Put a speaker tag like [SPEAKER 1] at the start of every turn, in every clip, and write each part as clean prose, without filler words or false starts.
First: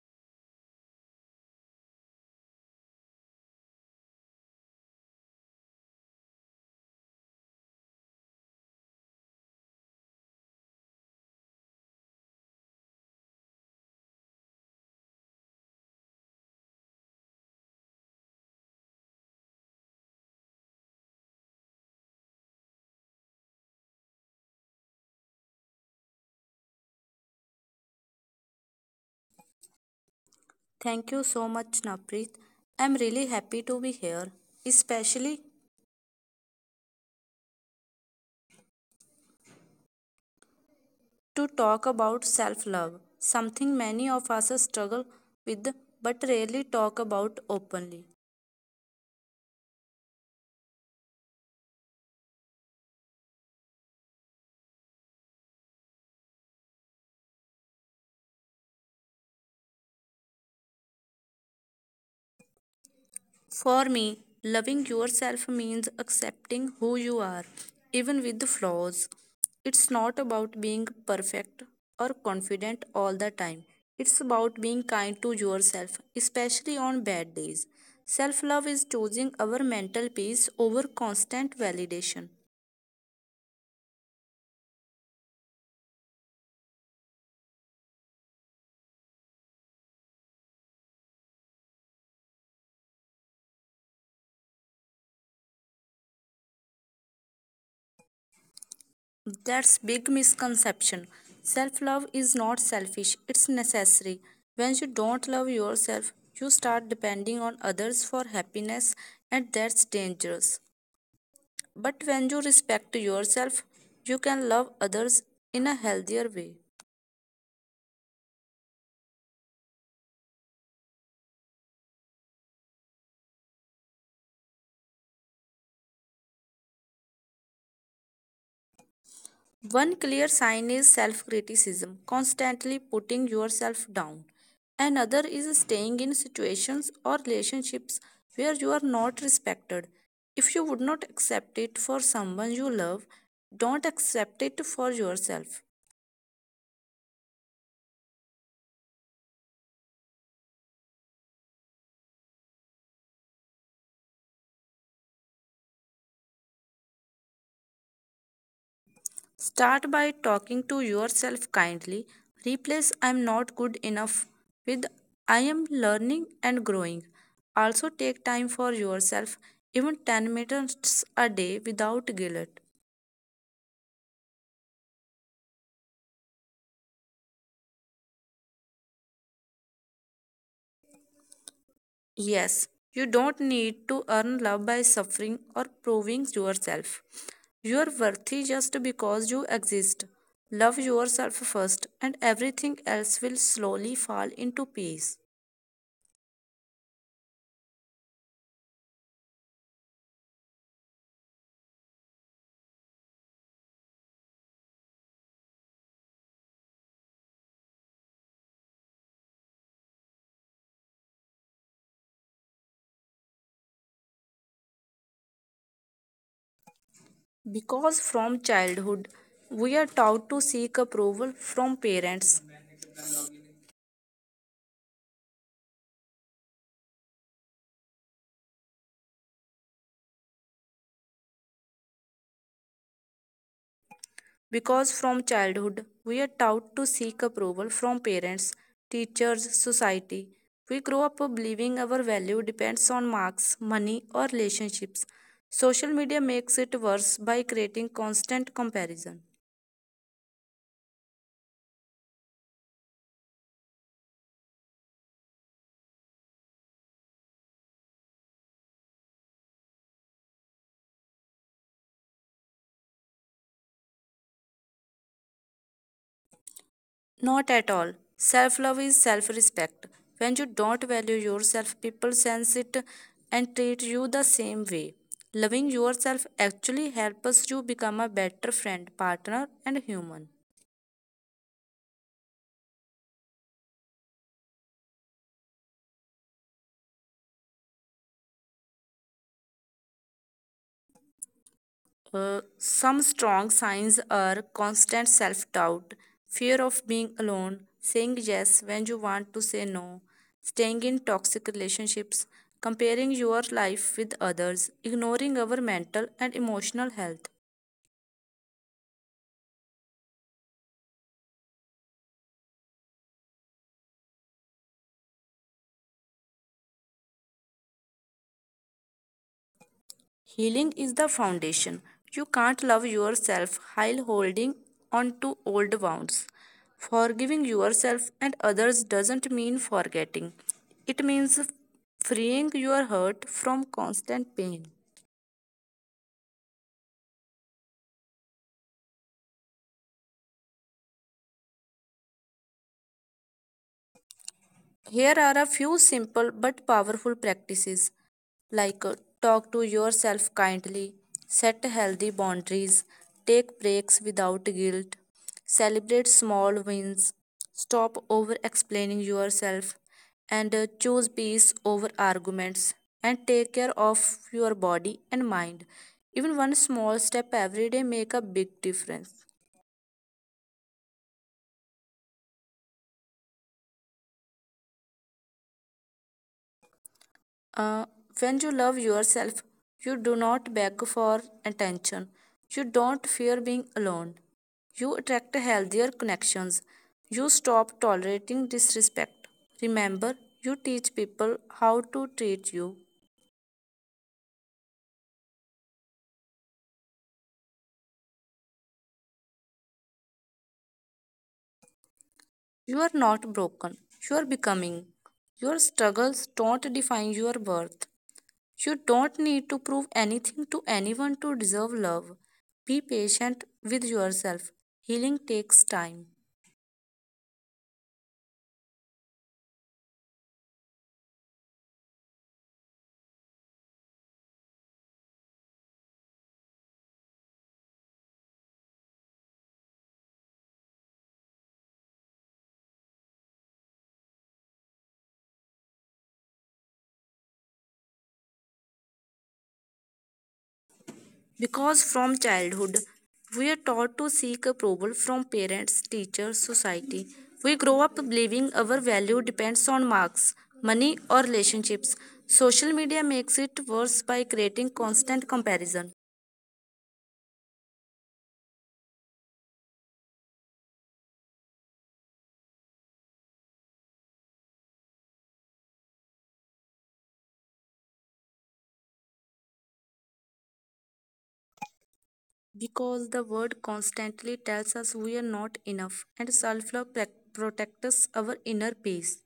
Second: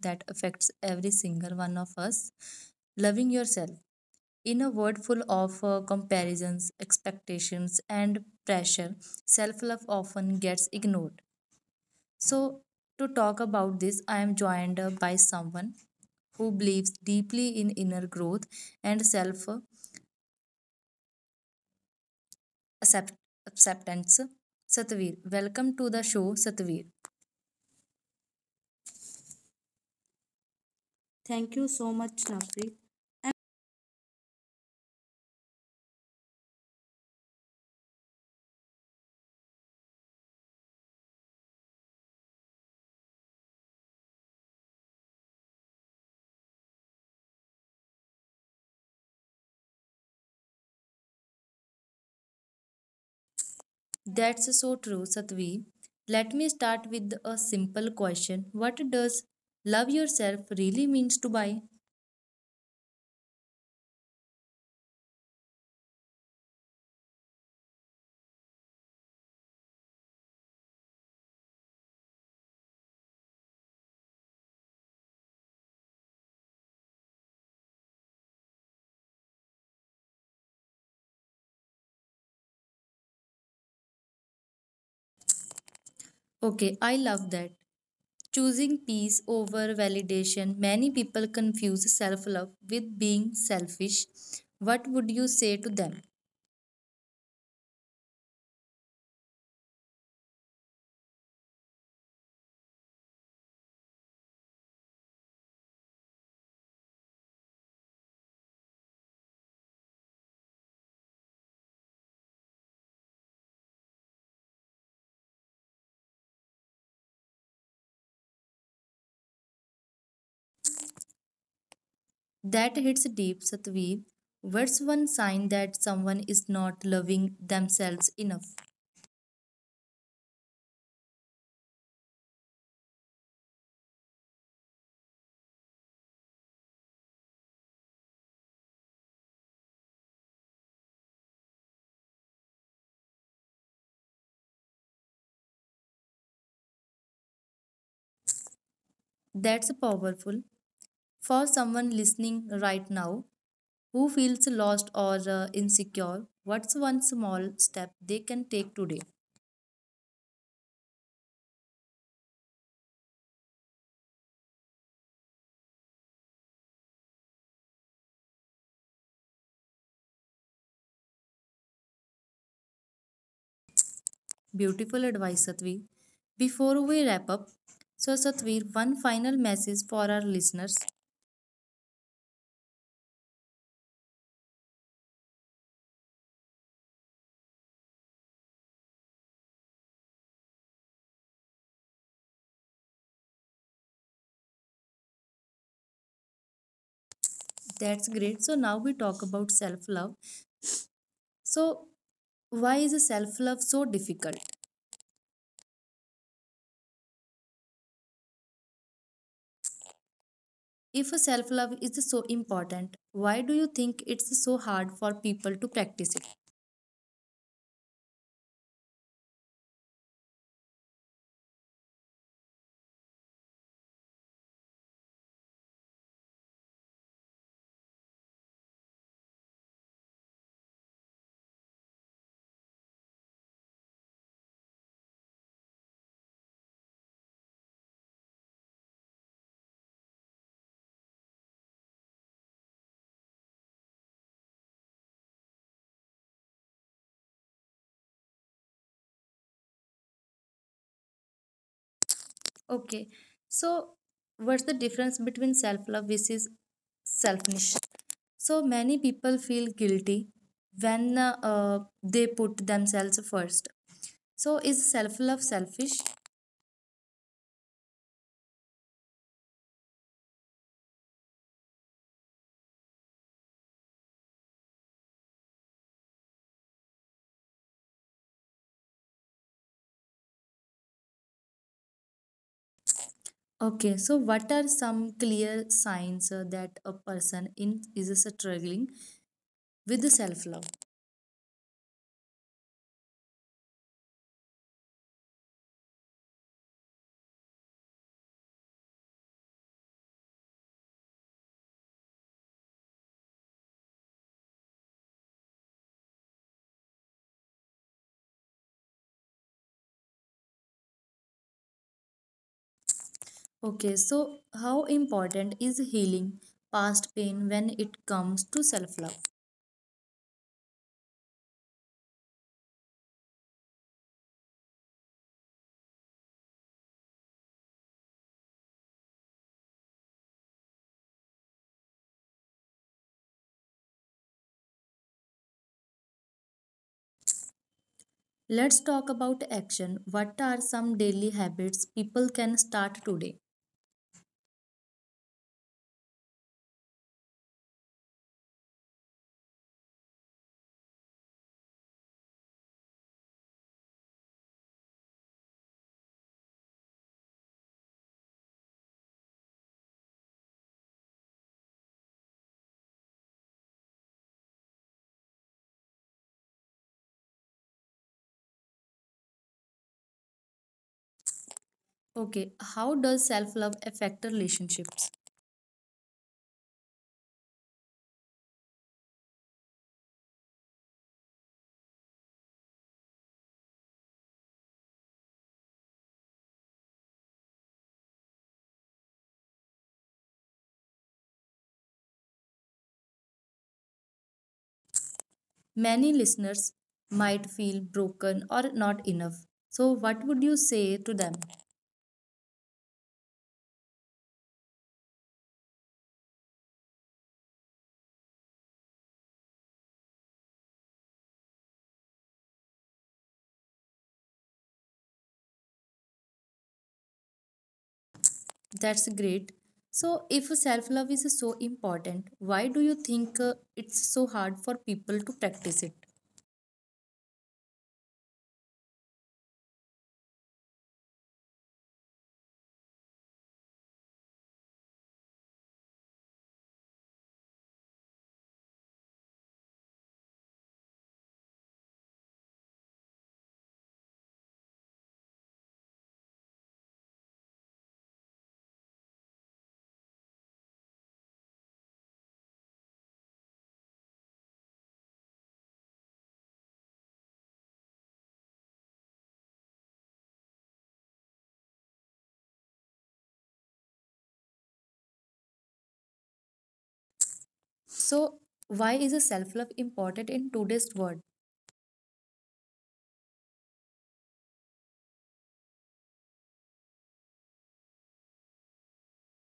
[SPEAKER 1] that affects every single one of us, loving yourself. In a world full of comparisons, expectations, and pressure, self love often gets ignored. So, to talk about this, I am joined by someone who believes deeply in inner growth and accept, acceptance. Satveer, welcome to the show, Satveer.
[SPEAKER 2] Thank
[SPEAKER 1] Thank
[SPEAKER 2] you
[SPEAKER 1] you
[SPEAKER 2] so
[SPEAKER 1] so
[SPEAKER 2] much,
[SPEAKER 1] much,
[SPEAKER 2] Naprit.
[SPEAKER 1] Navpreet.
[SPEAKER 2] I'm really happy to be here, especially to talk about self love, something many of us struggle with but rarely talk about openly.
[SPEAKER 1] That's so true, Satveer. Let me start with a simple question. What does love yourself really means to buy?
[SPEAKER 2] For me, loving yourself means accepting who you are, even with flaws. It's not about being perfect or confident all the time. It's about being kind to yourself, especially on bad days. Self love is choosing our mental peace over constant validation.
[SPEAKER 1] Okay, I love that. Choosing peace over validation. Many people confuse self love with being selfish. What would you say to them?
[SPEAKER 2] That's big misconception. Self-love is not selfish, it's necessary. When you don't love yourself, you start depending on others for happiness and that's dangerous. But when you respect yourself, you can love others in a healthier way.
[SPEAKER 1] That hits deep, Satveer. What's one sign that someone is not loving themselves enough?
[SPEAKER 2] One clear sign is self criticism, constantly putting yourself down. Another is staying in situations or relationships where you are not respected. If you would not accept it for someone you love, don't accept it for yourself.
[SPEAKER 1] That's powerful for someone listening right now who feels lost or insecure. What's one small step they can take today?
[SPEAKER 2] Start by talking to yourself kindly. Replace I am not good enough with I am learning and growing. Also, take time for yourself, even 10 minutes a day without guilt.
[SPEAKER 1] Beautiful advice, Satvi. Before we wrap up, so Satveer, one final message for our listeners.
[SPEAKER 2] Yes, you don't need to earn love by suffering or proving yourself. You are worthy just because you exist. Love yourself first, and everything else will slowly fall into peace.
[SPEAKER 1] That's great. So now we talk about self love. So why is self love so difficult? If self love is so important, why do you think it's so hard for people to practice it?
[SPEAKER 2] Because from childhood, we are taught to seek approval from parents, Because from childhood, we are taught to seek approval from parents, teachers, society. We grow up believing our value depends on marks, money, or relationships. Social media makes it worse by creating constant comparison.
[SPEAKER 1] Okay, so what's the difference between self love versus selfishness? So many people feel guilty when they put themselves first. So is self love selfish?
[SPEAKER 2] Not at all. Self love is self respect. When you don't value yourself, people sense it and treat you the same way. Loving yourself actually helps you become a better friend, partner, and human.
[SPEAKER 1] Okay, so what are some clear signs that a person in is struggling with self love?
[SPEAKER 2] Some strong signs are constant self doubt, fear of being alone, saying yes when you want to say no, staying in toxic relationships, comparing your life with others, ignoring our mental and emotional health.
[SPEAKER 1] Okay, so how important is healing past pain when it comes to self love?
[SPEAKER 2] Healing is the foundation. You can't love yourself while holding on to old wounds. Forgiving yourself and others doesn't mean forgetting, it means freeing your heart from constant pain.
[SPEAKER 1] Let's talk about action. What are some daily habits people can start today?
[SPEAKER 2] Here are a few simple but powerful practices like talk to yourself kindly, set healthy boundaries, take breaks without guilt, celebrate small wins, stop over explaining yourself, and choose peace over arguments, and take care of your body and mind. Even one small step every day make a big difference.
[SPEAKER 1] Okay, how does self love affect relationships?
[SPEAKER 2] Uh, when you love yourself, you do not beg for attention. You don't fear being alone. You attract healthier connections. You stop tolerating disrespect. Remember, you teach people how to treat you.
[SPEAKER 1] Many listeners might feel broken or not enough. So, what would you say to them?
[SPEAKER 2] You are not broken. You are becoming. Your struggles don't define your worth. You don't need to prove anything to anyone to deserve love. Be patient with yourself. Healing takes time.
[SPEAKER 1] That's great. So, if self love is so important, why do you think it's so hard for people to practice it?
[SPEAKER 2] Because from childhood, we are taught to seek approval from parents, teachers, society. We grow up believing our value depends on marks, money, or relationships. Social media makes it worse by creating constant comparison.
[SPEAKER 1] So, why is self love important in today's world?
[SPEAKER 2] Because the world constantly tells us we are not enough, and self love protects our inner peace.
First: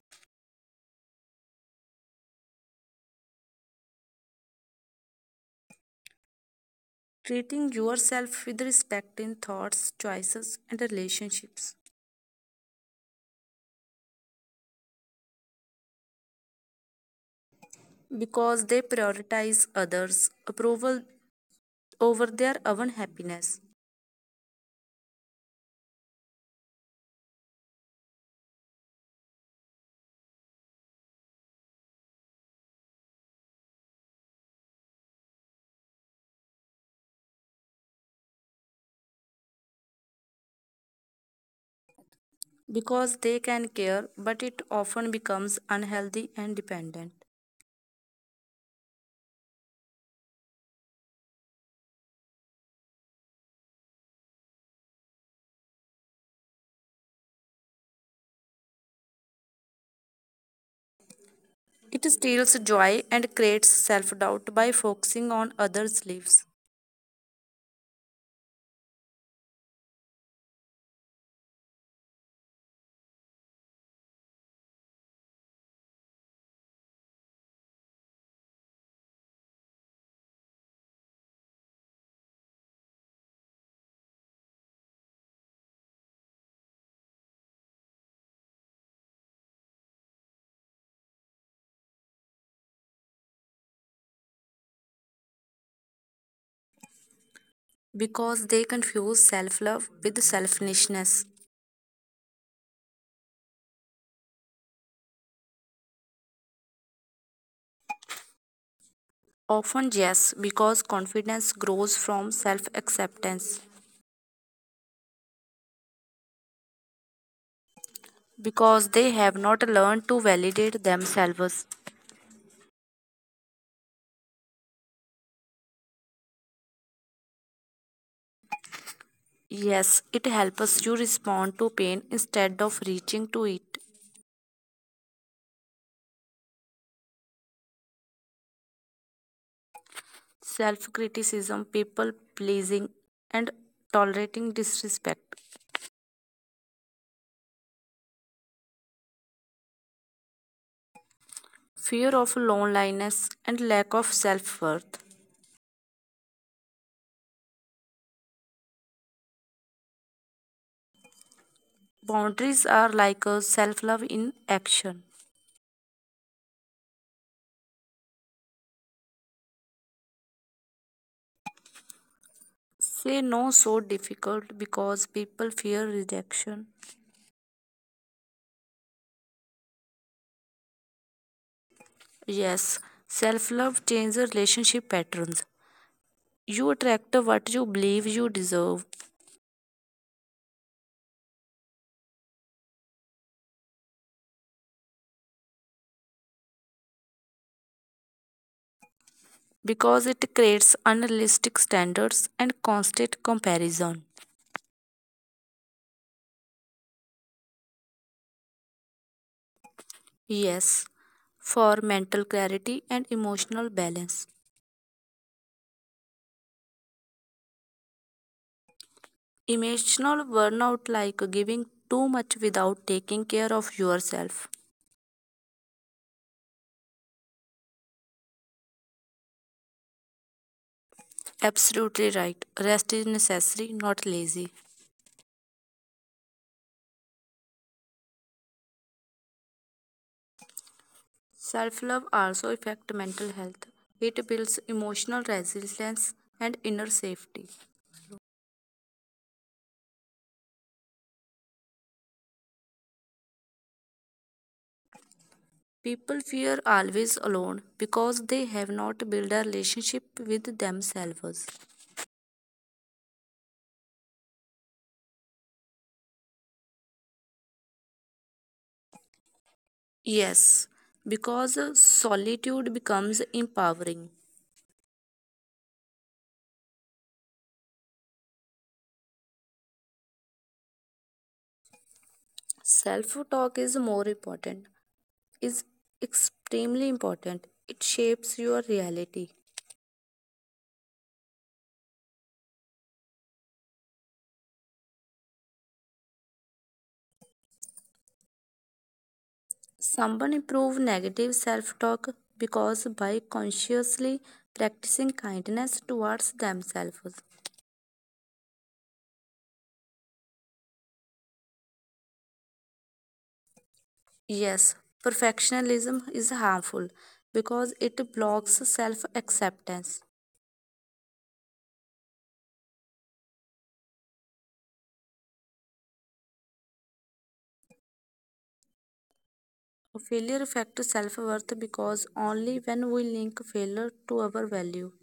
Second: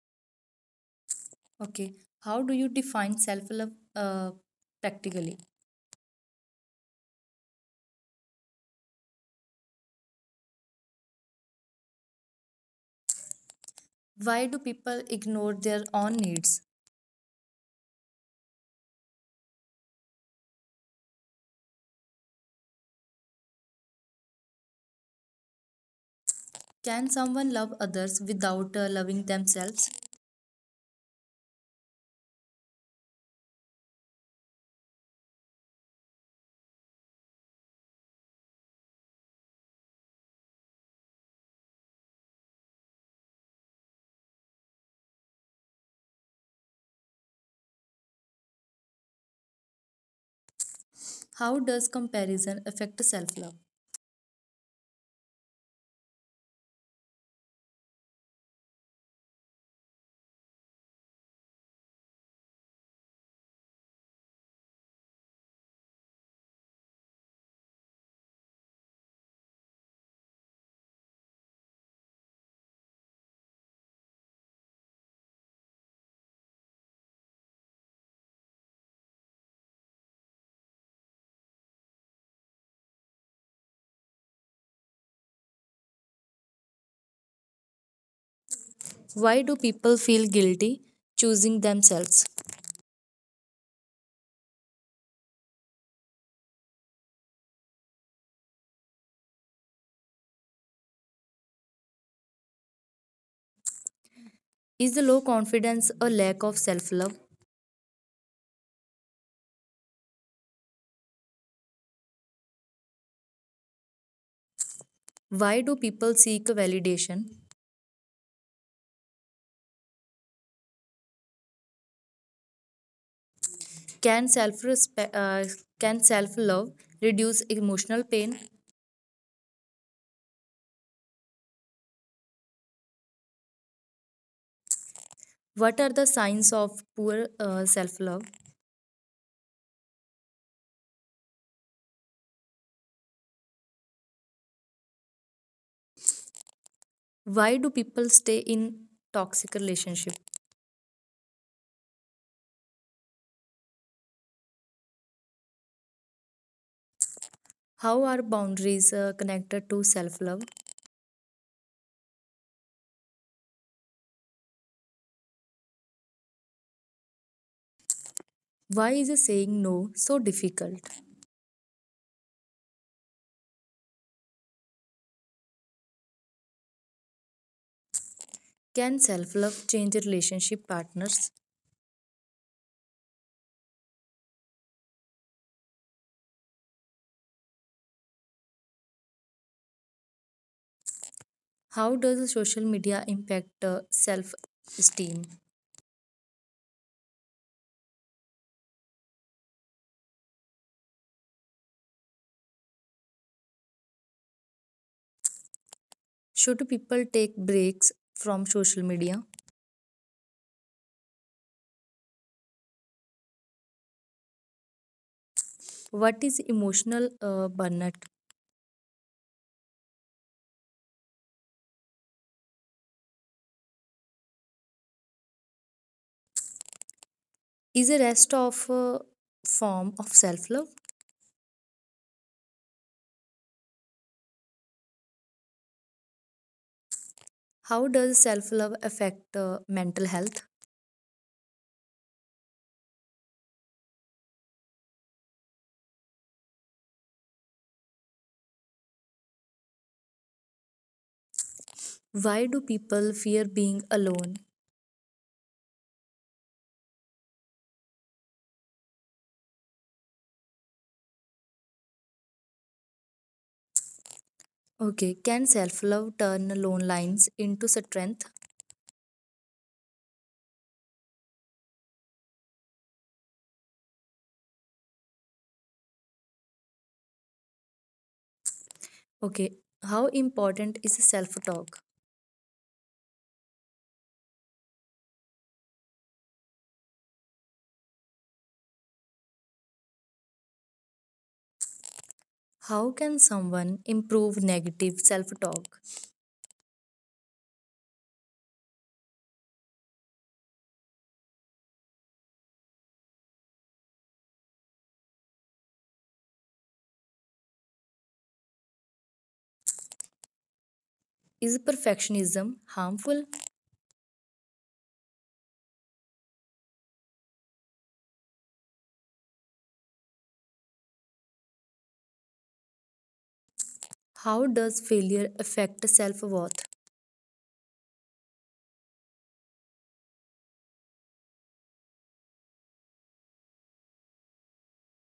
[SPEAKER 1] Okay, how do you define self love practically?
[SPEAKER 2] Treating yourself with respect in thoughts, choices, and relationships.
[SPEAKER 1] Why do people ignore their own needs?
[SPEAKER 2] Because they prioritize others approval over their own happiness.
[SPEAKER 1] Can someone love others without loving themselves?
[SPEAKER 2] Because they can care, but it often becomes unhealthy and dependent.
[SPEAKER 1] How does comparison affect self love?
[SPEAKER 2] It steals joy and creates self doubt by focusing on others' lives.
[SPEAKER 1] Why do people feel guilty choosing themselves?
[SPEAKER 2] Because they confuse self love with selfishness.
[SPEAKER 1] Is the low confidence a lack of self love?
[SPEAKER 2] Often, yes, because confidence grows from self acceptance.
[SPEAKER 1] Why do people seek validation?
[SPEAKER 2] Because they have not learned to validate themselves.
[SPEAKER 1] Can self respect uh, can self love reduce emotional pain?
[SPEAKER 2] Yes, it helps you respond to pain instead of reaching to it.
[SPEAKER 1] What are the signs of poor self love?
[SPEAKER 2] Self criticism, people pleasing, and tolerating disrespect,
[SPEAKER 1] Why do people stay in toxic relationship?
[SPEAKER 2] fear of loneliness, and lack of self worth.
[SPEAKER 1] How are boundaries connected to self love?
[SPEAKER 2] Boundaries are like a self love in action.
[SPEAKER 1] Why is saying no so difficult?
[SPEAKER 2] Say no so difficult because people fear rejection.
[SPEAKER 1] Can self love change relationship partners?
[SPEAKER 2] Yes, self love changes relationship patterns. You attract what you believe you deserve.
[SPEAKER 1] How does social media impact self esteem?
[SPEAKER 2] Because it creates unrealistic standards and constant comparison.
[SPEAKER 1] Should people take breaks from social media?
[SPEAKER 2] Yes, for mental clarity and emotional balance.
[SPEAKER 1] What is emotional burnout?
[SPEAKER 2] Emotional burnout like giving too much without taking care of yourself.
[SPEAKER 1] Is a rest of form of self love?
[SPEAKER 2] Absolutely right. Rest is necessary, not lazy.
[SPEAKER 1] How does self love affect mental health?
[SPEAKER 2] Self-love also affects mental health. It builds emotional resilience and inner safety.
[SPEAKER 1] Why do people fear being alone?
[SPEAKER 2] People fear always alone because they have not built a relationship with themselves.
[SPEAKER 1] Okay, can self love turn lone lines into strength?
[SPEAKER 2] Yes, because solitude becomes empowering.
[SPEAKER 1] Okay, how important is self talk?
[SPEAKER 2] Self talk is more important, is extremely important. It shapes your reality.
[SPEAKER 1] How can someone improve negative self talk?
[SPEAKER 2] Someone improve negative self talk because by consciously practicing kindness towards themselves.
[SPEAKER 1] Is perfectionism harmful?
[SPEAKER 2] Yes, perfectionism is harmful because it blocks self acceptance.
[SPEAKER 1] How does failure affect self worth?
[SPEAKER 2] Failure affects self worth because only when we link failure to our value.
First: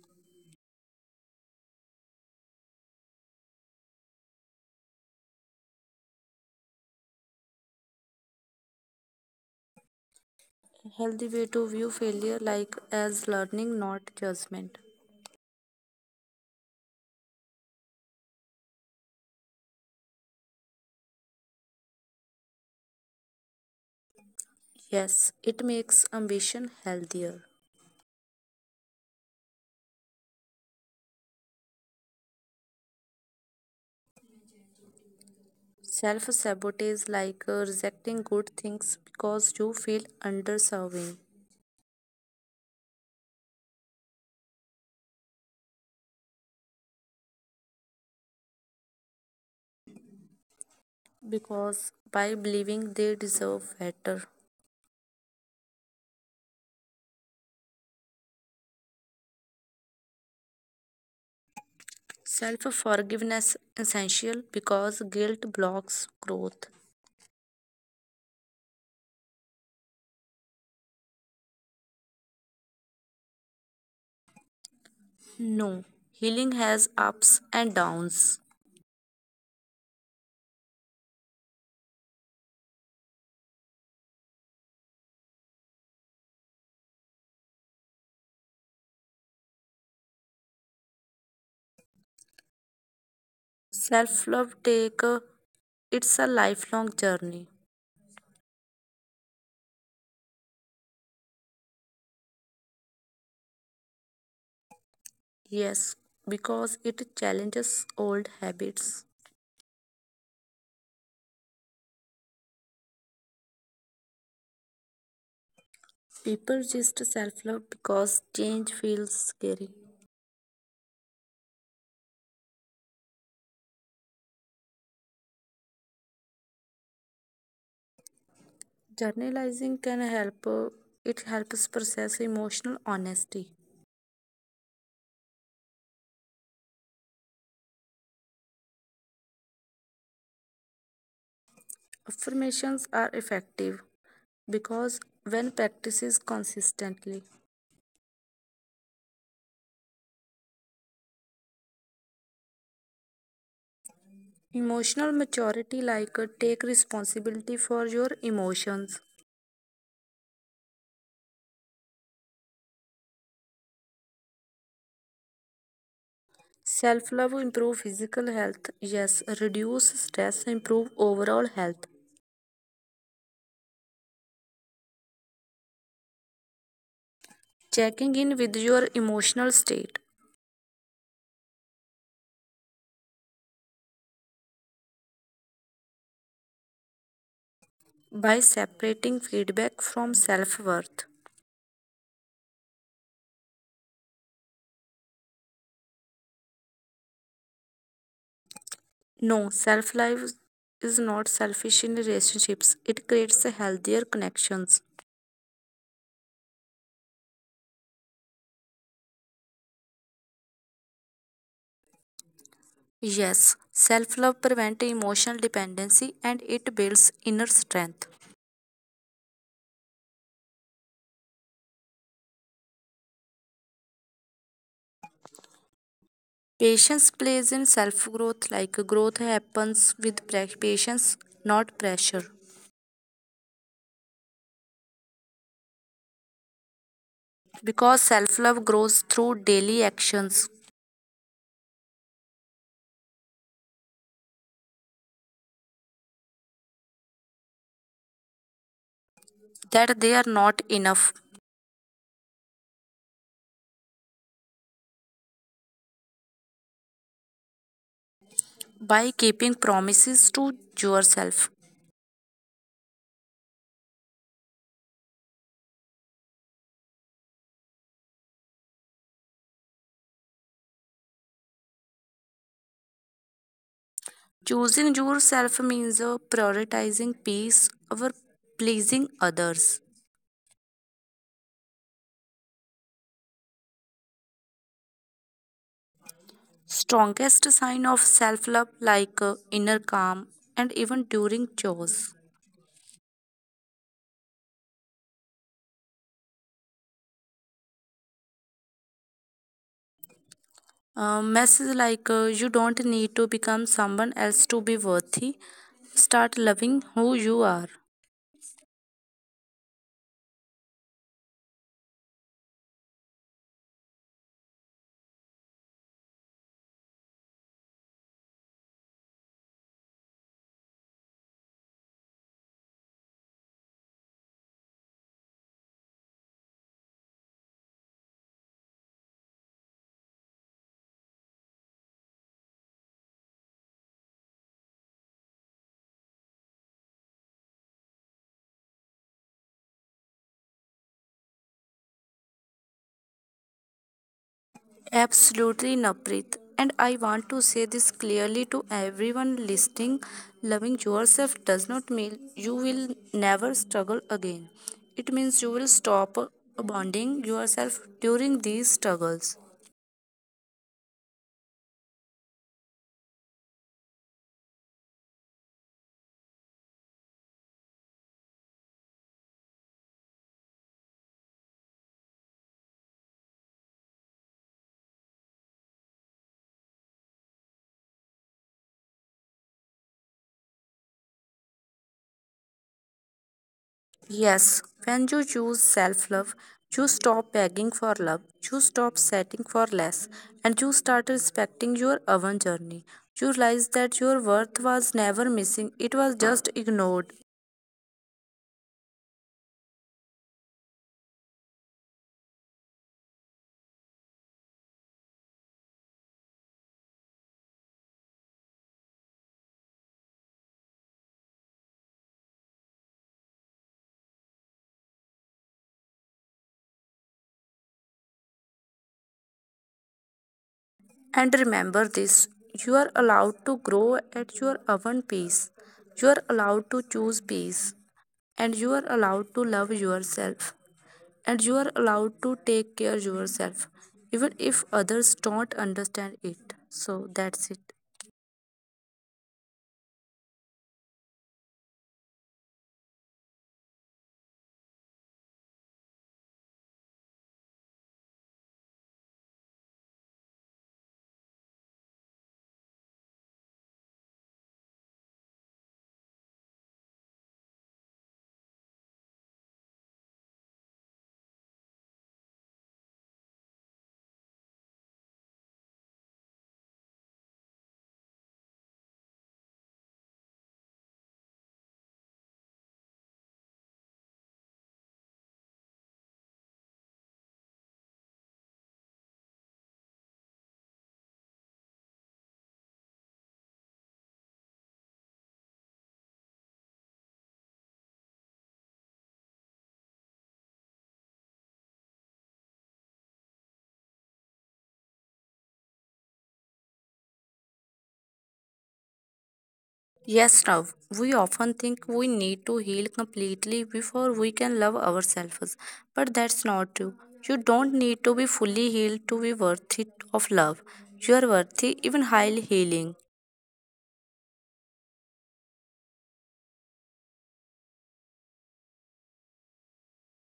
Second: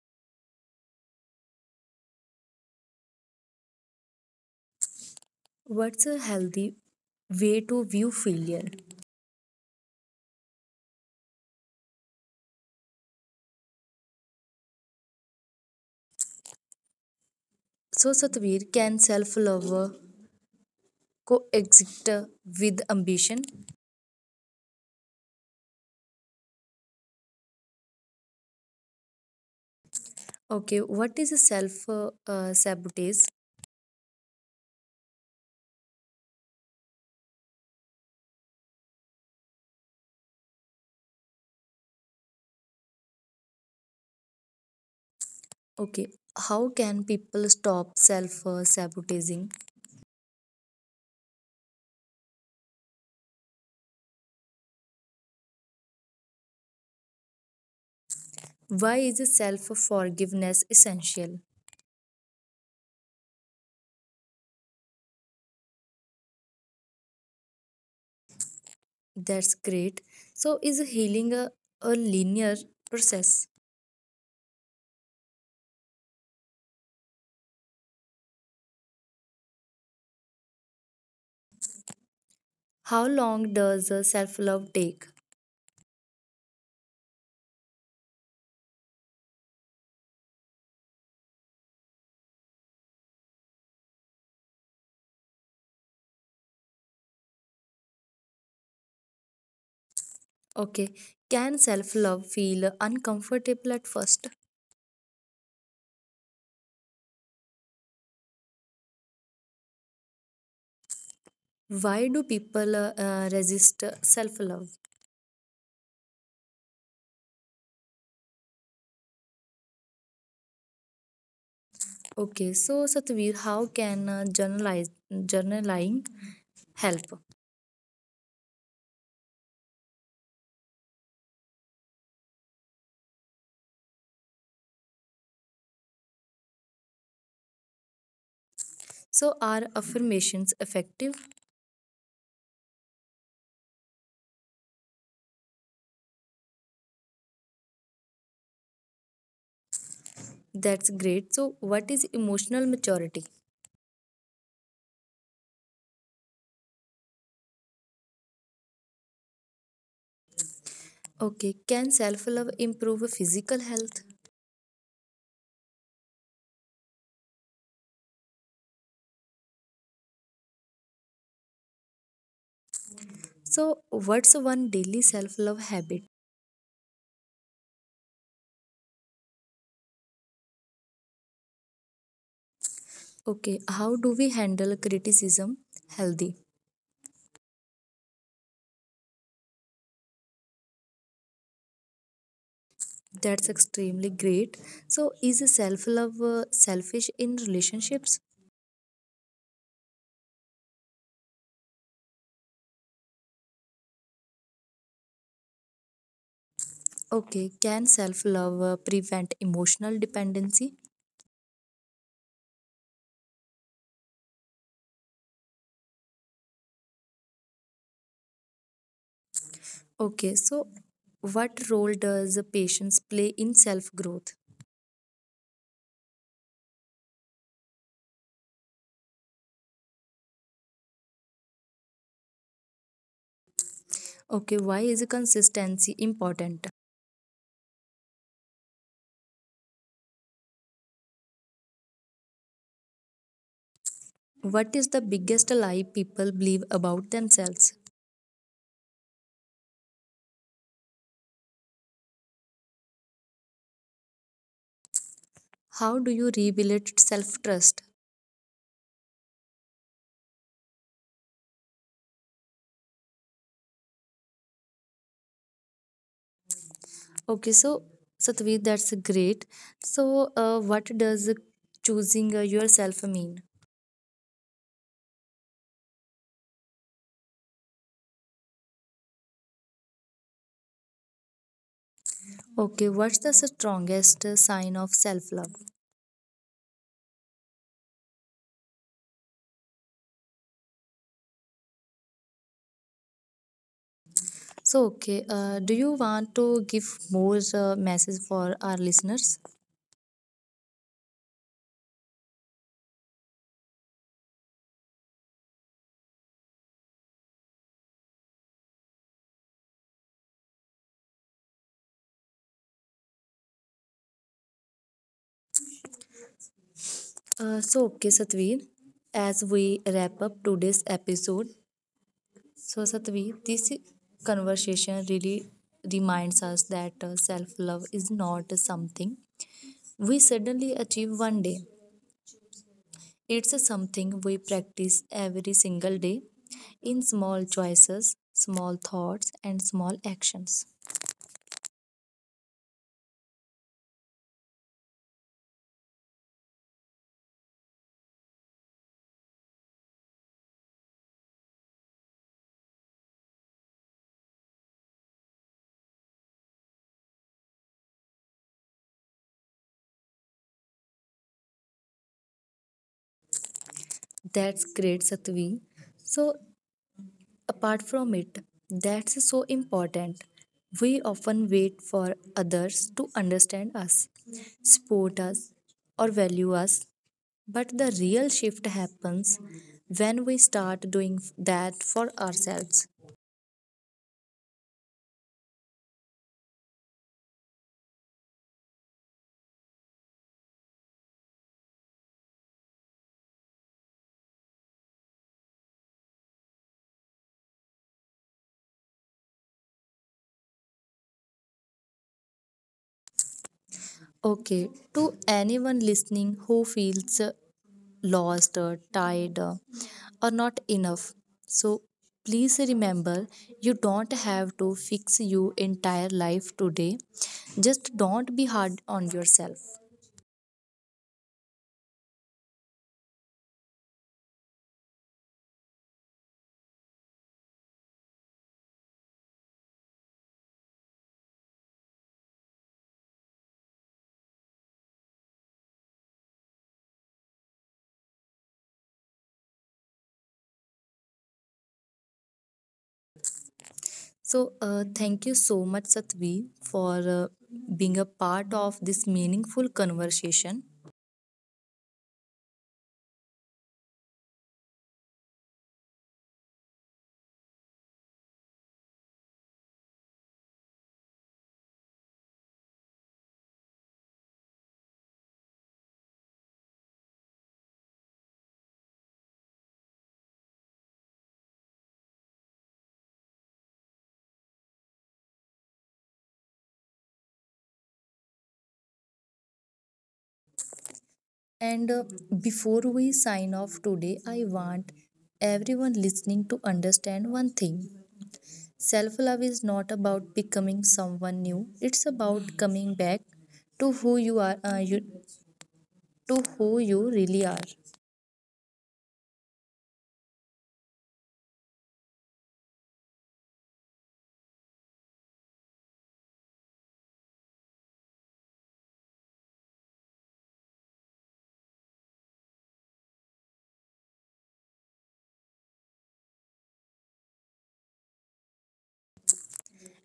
[SPEAKER 1] What's a healthy way to view failure?
[SPEAKER 2] Healthy way to view failure like as learning, not judgment.
[SPEAKER 1] So, Satvir, can self love coexist with ambition?
[SPEAKER 2] Yes, it makes ambition healthier.
[SPEAKER 1] Okay, what is self sabotage?
[SPEAKER 2] Self sabotage like rejecting good things because you feel underserving,
[SPEAKER 1] Okay, how can people stop self sabotaging?
[SPEAKER 2] because by believing they deserve better.
[SPEAKER 1] Why is self forgiveness essential?
[SPEAKER 2] Self forgiveness essential because guilt blocks growth.
[SPEAKER 1] That's great. So, is healing a linear process?
[SPEAKER 2] No, healing has ups and downs.
[SPEAKER 1] How long does self love take?
[SPEAKER 2] Self love take it's a lifelong journey.
[SPEAKER 1] Okay, can self love feel uncomfortable at first?
[SPEAKER 2] Yes, because it challenges old habits.
[SPEAKER 1] Why do people resist self love?
[SPEAKER 2] People just self love because change feels scary.
[SPEAKER 1] Okay, so Satveer, how can journaling help?
[SPEAKER 2] Journalizing can help, it helps process emotional honesty.
[SPEAKER 1] So, are affirmations effective?
[SPEAKER 2] Affirmations are effective because when practices consistently,
[SPEAKER 1] That's great. So, what is emotional maturity?
[SPEAKER 2] emotional maturity like take responsibility for your emotions.
[SPEAKER 1] Okay, can self love improve physical health?
[SPEAKER 2] Self love improve physical health, yes, reduce stress, improve overall health.
[SPEAKER 1] So, what's one daily self love habit?
[SPEAKER 2] Checking in with your emotional state
[SPEAKER 1] Okay, how do we handle criticism healthy?
[SPEAKER 2] by separating feedback from self worth.
[SPEAKER 1] That's extremely great. So, is self love selfish in relationships?
[SPEAKER 2] No, self love is not selfish in relationships. It creates healthier connections.
[SPEAKER 1] Okay, can self love prevent emotional dependency?
[SPEAKER 2] Yes, self love prevents emotional dependency and it builds inner strength.
[SPEAKER 1] Okay, so what role does patience play in self growth?
[SPEAKER 2] Patience plays in self growth, like growth happens with patience, not pressure.
[SPEAKER 1] Okay, why is consistency important?
[SPEAKER 2] Because self love grows through daily actions
[SPEAKER 1] What is the biggest lie people believe about themselves?
[SPEAKER 2] that they are not enough
[SPEAKER 1] How do you rebuild self trust?
[SPEAKER 2] by keeping promises to yourself.
[SPEAKER 1] Okay, so Satvi, that's great. So, what does choosing yourself mean?
[SPEAKER 2] Choosing yourself means prioritizing peace over pleasing others.
[SPEAKER 1] Okay, what's the strongest sign of self love?
[SPEAKER 2] Strongest sign of self love, like inner calm, and even during chores.
[SPEAKER 1] So, do you want to give more message for our listeners?
[SPEAKER 2] Message like you don't need to become someone else to be worthy. Start loving who you are.
[SPEAKER 1] So, Satveer, as we wrap up today's episode, so, Satvi, this conversation really reminds us that self love is not something we suddenly achieve one day. It's something we practice every single day in small choices, small thoughts, and small actions.
[SPEAKER 2] Absolutely, Naprit. And I want to say this clearly to everyone listening, loving yourself does not mean you will never struggle again. It means you will stop abandoning yourself during these struggles.
[SPEAKER 1] That's great, Satvi. So, apart from it, that's so important. We often wait for others to understand us, support us, or value us. But the real shift happens when we start doing that for ourselves.
[SPEAKER 2] Yes, when you choose self love, you stop begging for love, you stop setting for less, and you start respecting your own journey. You realize that your worth was never missing, it was just ignored.
[SPEAKER 1] Okay, to anyone listening who feels lost, or tired, or not enough, so please remember you don't have to fix your entire life today. Just don't be hard on yourself.
[SPEAKER 2] And remember this, you are allowed to grow at your own pace. You are allowed to choose peace. And you are allowed to love yourself. And you are allowed to take care yourself, even if others don't understand it. So that's it.
[SPEAKER 1] So, thank you so much, Satvi, for uh, being a part of this meaningful conversation. And before we sign off today, I want everyone listening to understand one thing: self love is not about becoming someone new, it's about coming back to who you are, you, to who you really are.
[SPEAKER 2] Yes, Rav, we often think we need to heal completely before we can love ourselves, but that's not true. You don't need to be fully healed to be worthy of love. You are worthy even while healing.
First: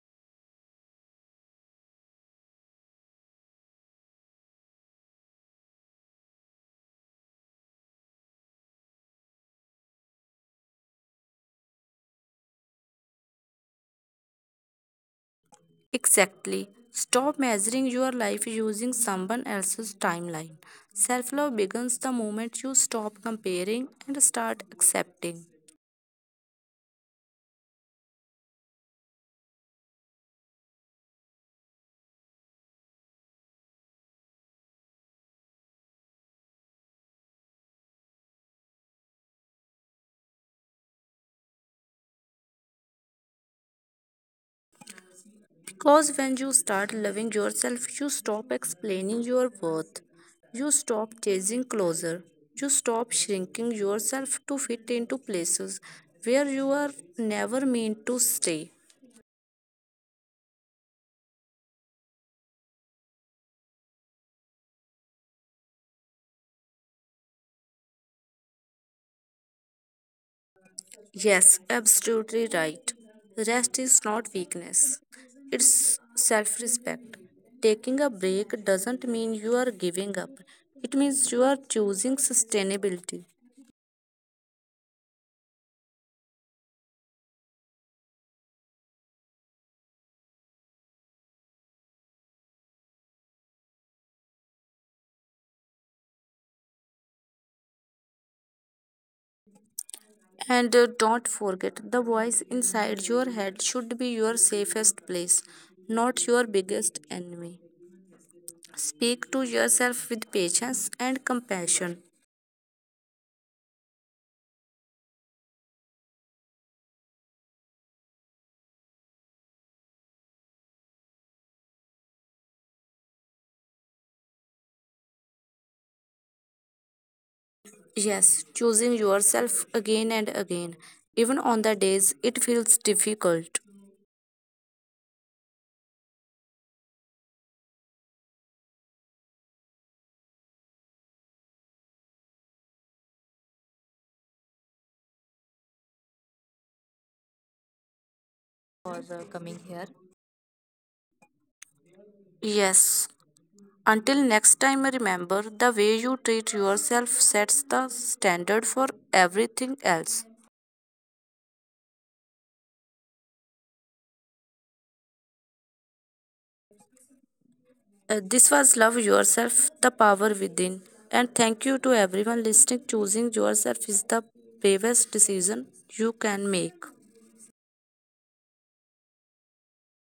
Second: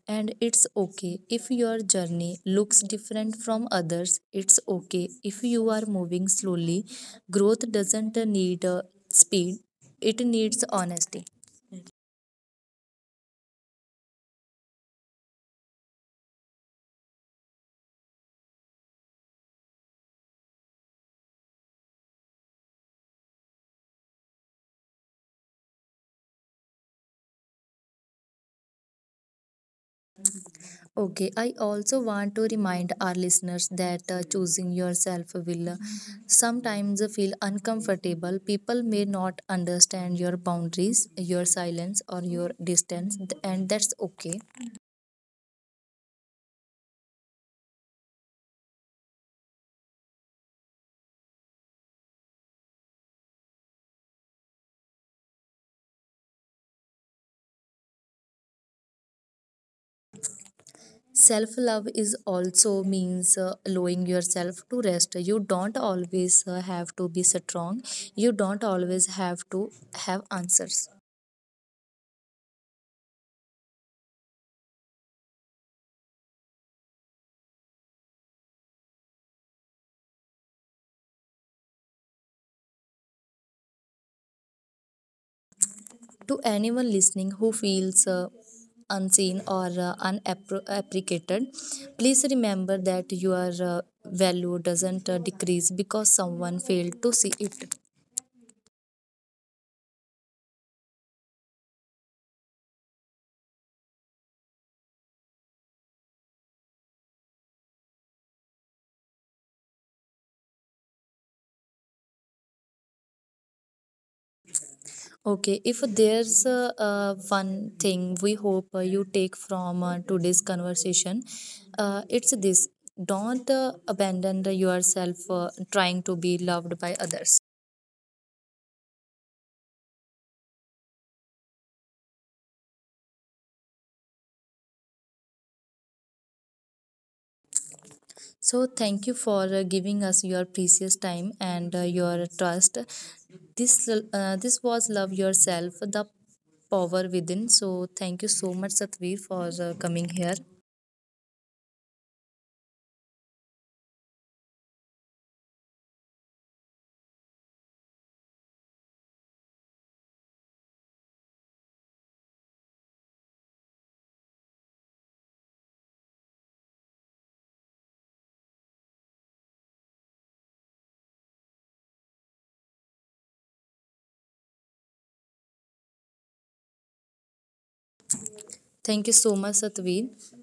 [SPEAKER 1] And it's okay if your journey looks different from others. It's okay if you are moving slowly. Growth doesn't need speed, it needs honesty.
[SPEAKER 2] Exactly. Stop measuring your life using someone else's timeline. Self love begins the moment you stop comparing and start accepting.
[SPEAKER 1] Okay, I also want to remind our listeners that choosing yourself will sometimes feel uncomfortable. People may not understand your boundaries, your silence, or your distance, and that's okay.
[SPEAKER 2] Because when you start loving yourself, you stop explaining your worth. You stop chasing closer. You stop shrinking yourself to fit into places where you are never meant to stay.
[SPEAKER 1] Self love is also means allowing yourself to rest. You don't always have to be strong. You don't always have to have answers.
[SPEAKER 2] Yes, absolutely right. Rest is not weakness, it's self respect. Taking a break doesn't mean you are giving up, it means you are choosing sustainability.
[SPEAKER 1] To anyone listening who feels unseen or unappreciated, please remember that your value doesn't decrease because someone failed to see it.
[SPEAKER 2] And don't forget, the voice inside your head should be your safest place, not your biggest enemy. Speak to yourself with patience and compassion.
[SPEAKER 1] Okay, if there's one thing we hope you take from today's conversation, it's this: don't abandon yourself trying to be loved by others.
[SPEAKER 2] Yes, choosing yourself again and again, even on the days it feels difficult.
[SPEAKER 1] So, thank you for giving us your precious time and your trust. This was Love Yourself, the Power Within. So, thank you so much, Satveer,
[SPEAKER 2] For
[SPEAKER 1] for
[SPEAKER 2] Coming
[SPEAKER 1] coming
[SPEAKER 2] here.
[SPEAKER 1] here.
[SPEAKER 2] Yes. Until next time, remember the way you treat yourself sets the standard for everything else. This was Love Yourself, the Power Within. And thank you to everyone listening. Choosing yourself is the bravest decision you can make.
[SPEAKER 1] Thank you so much, Satveer.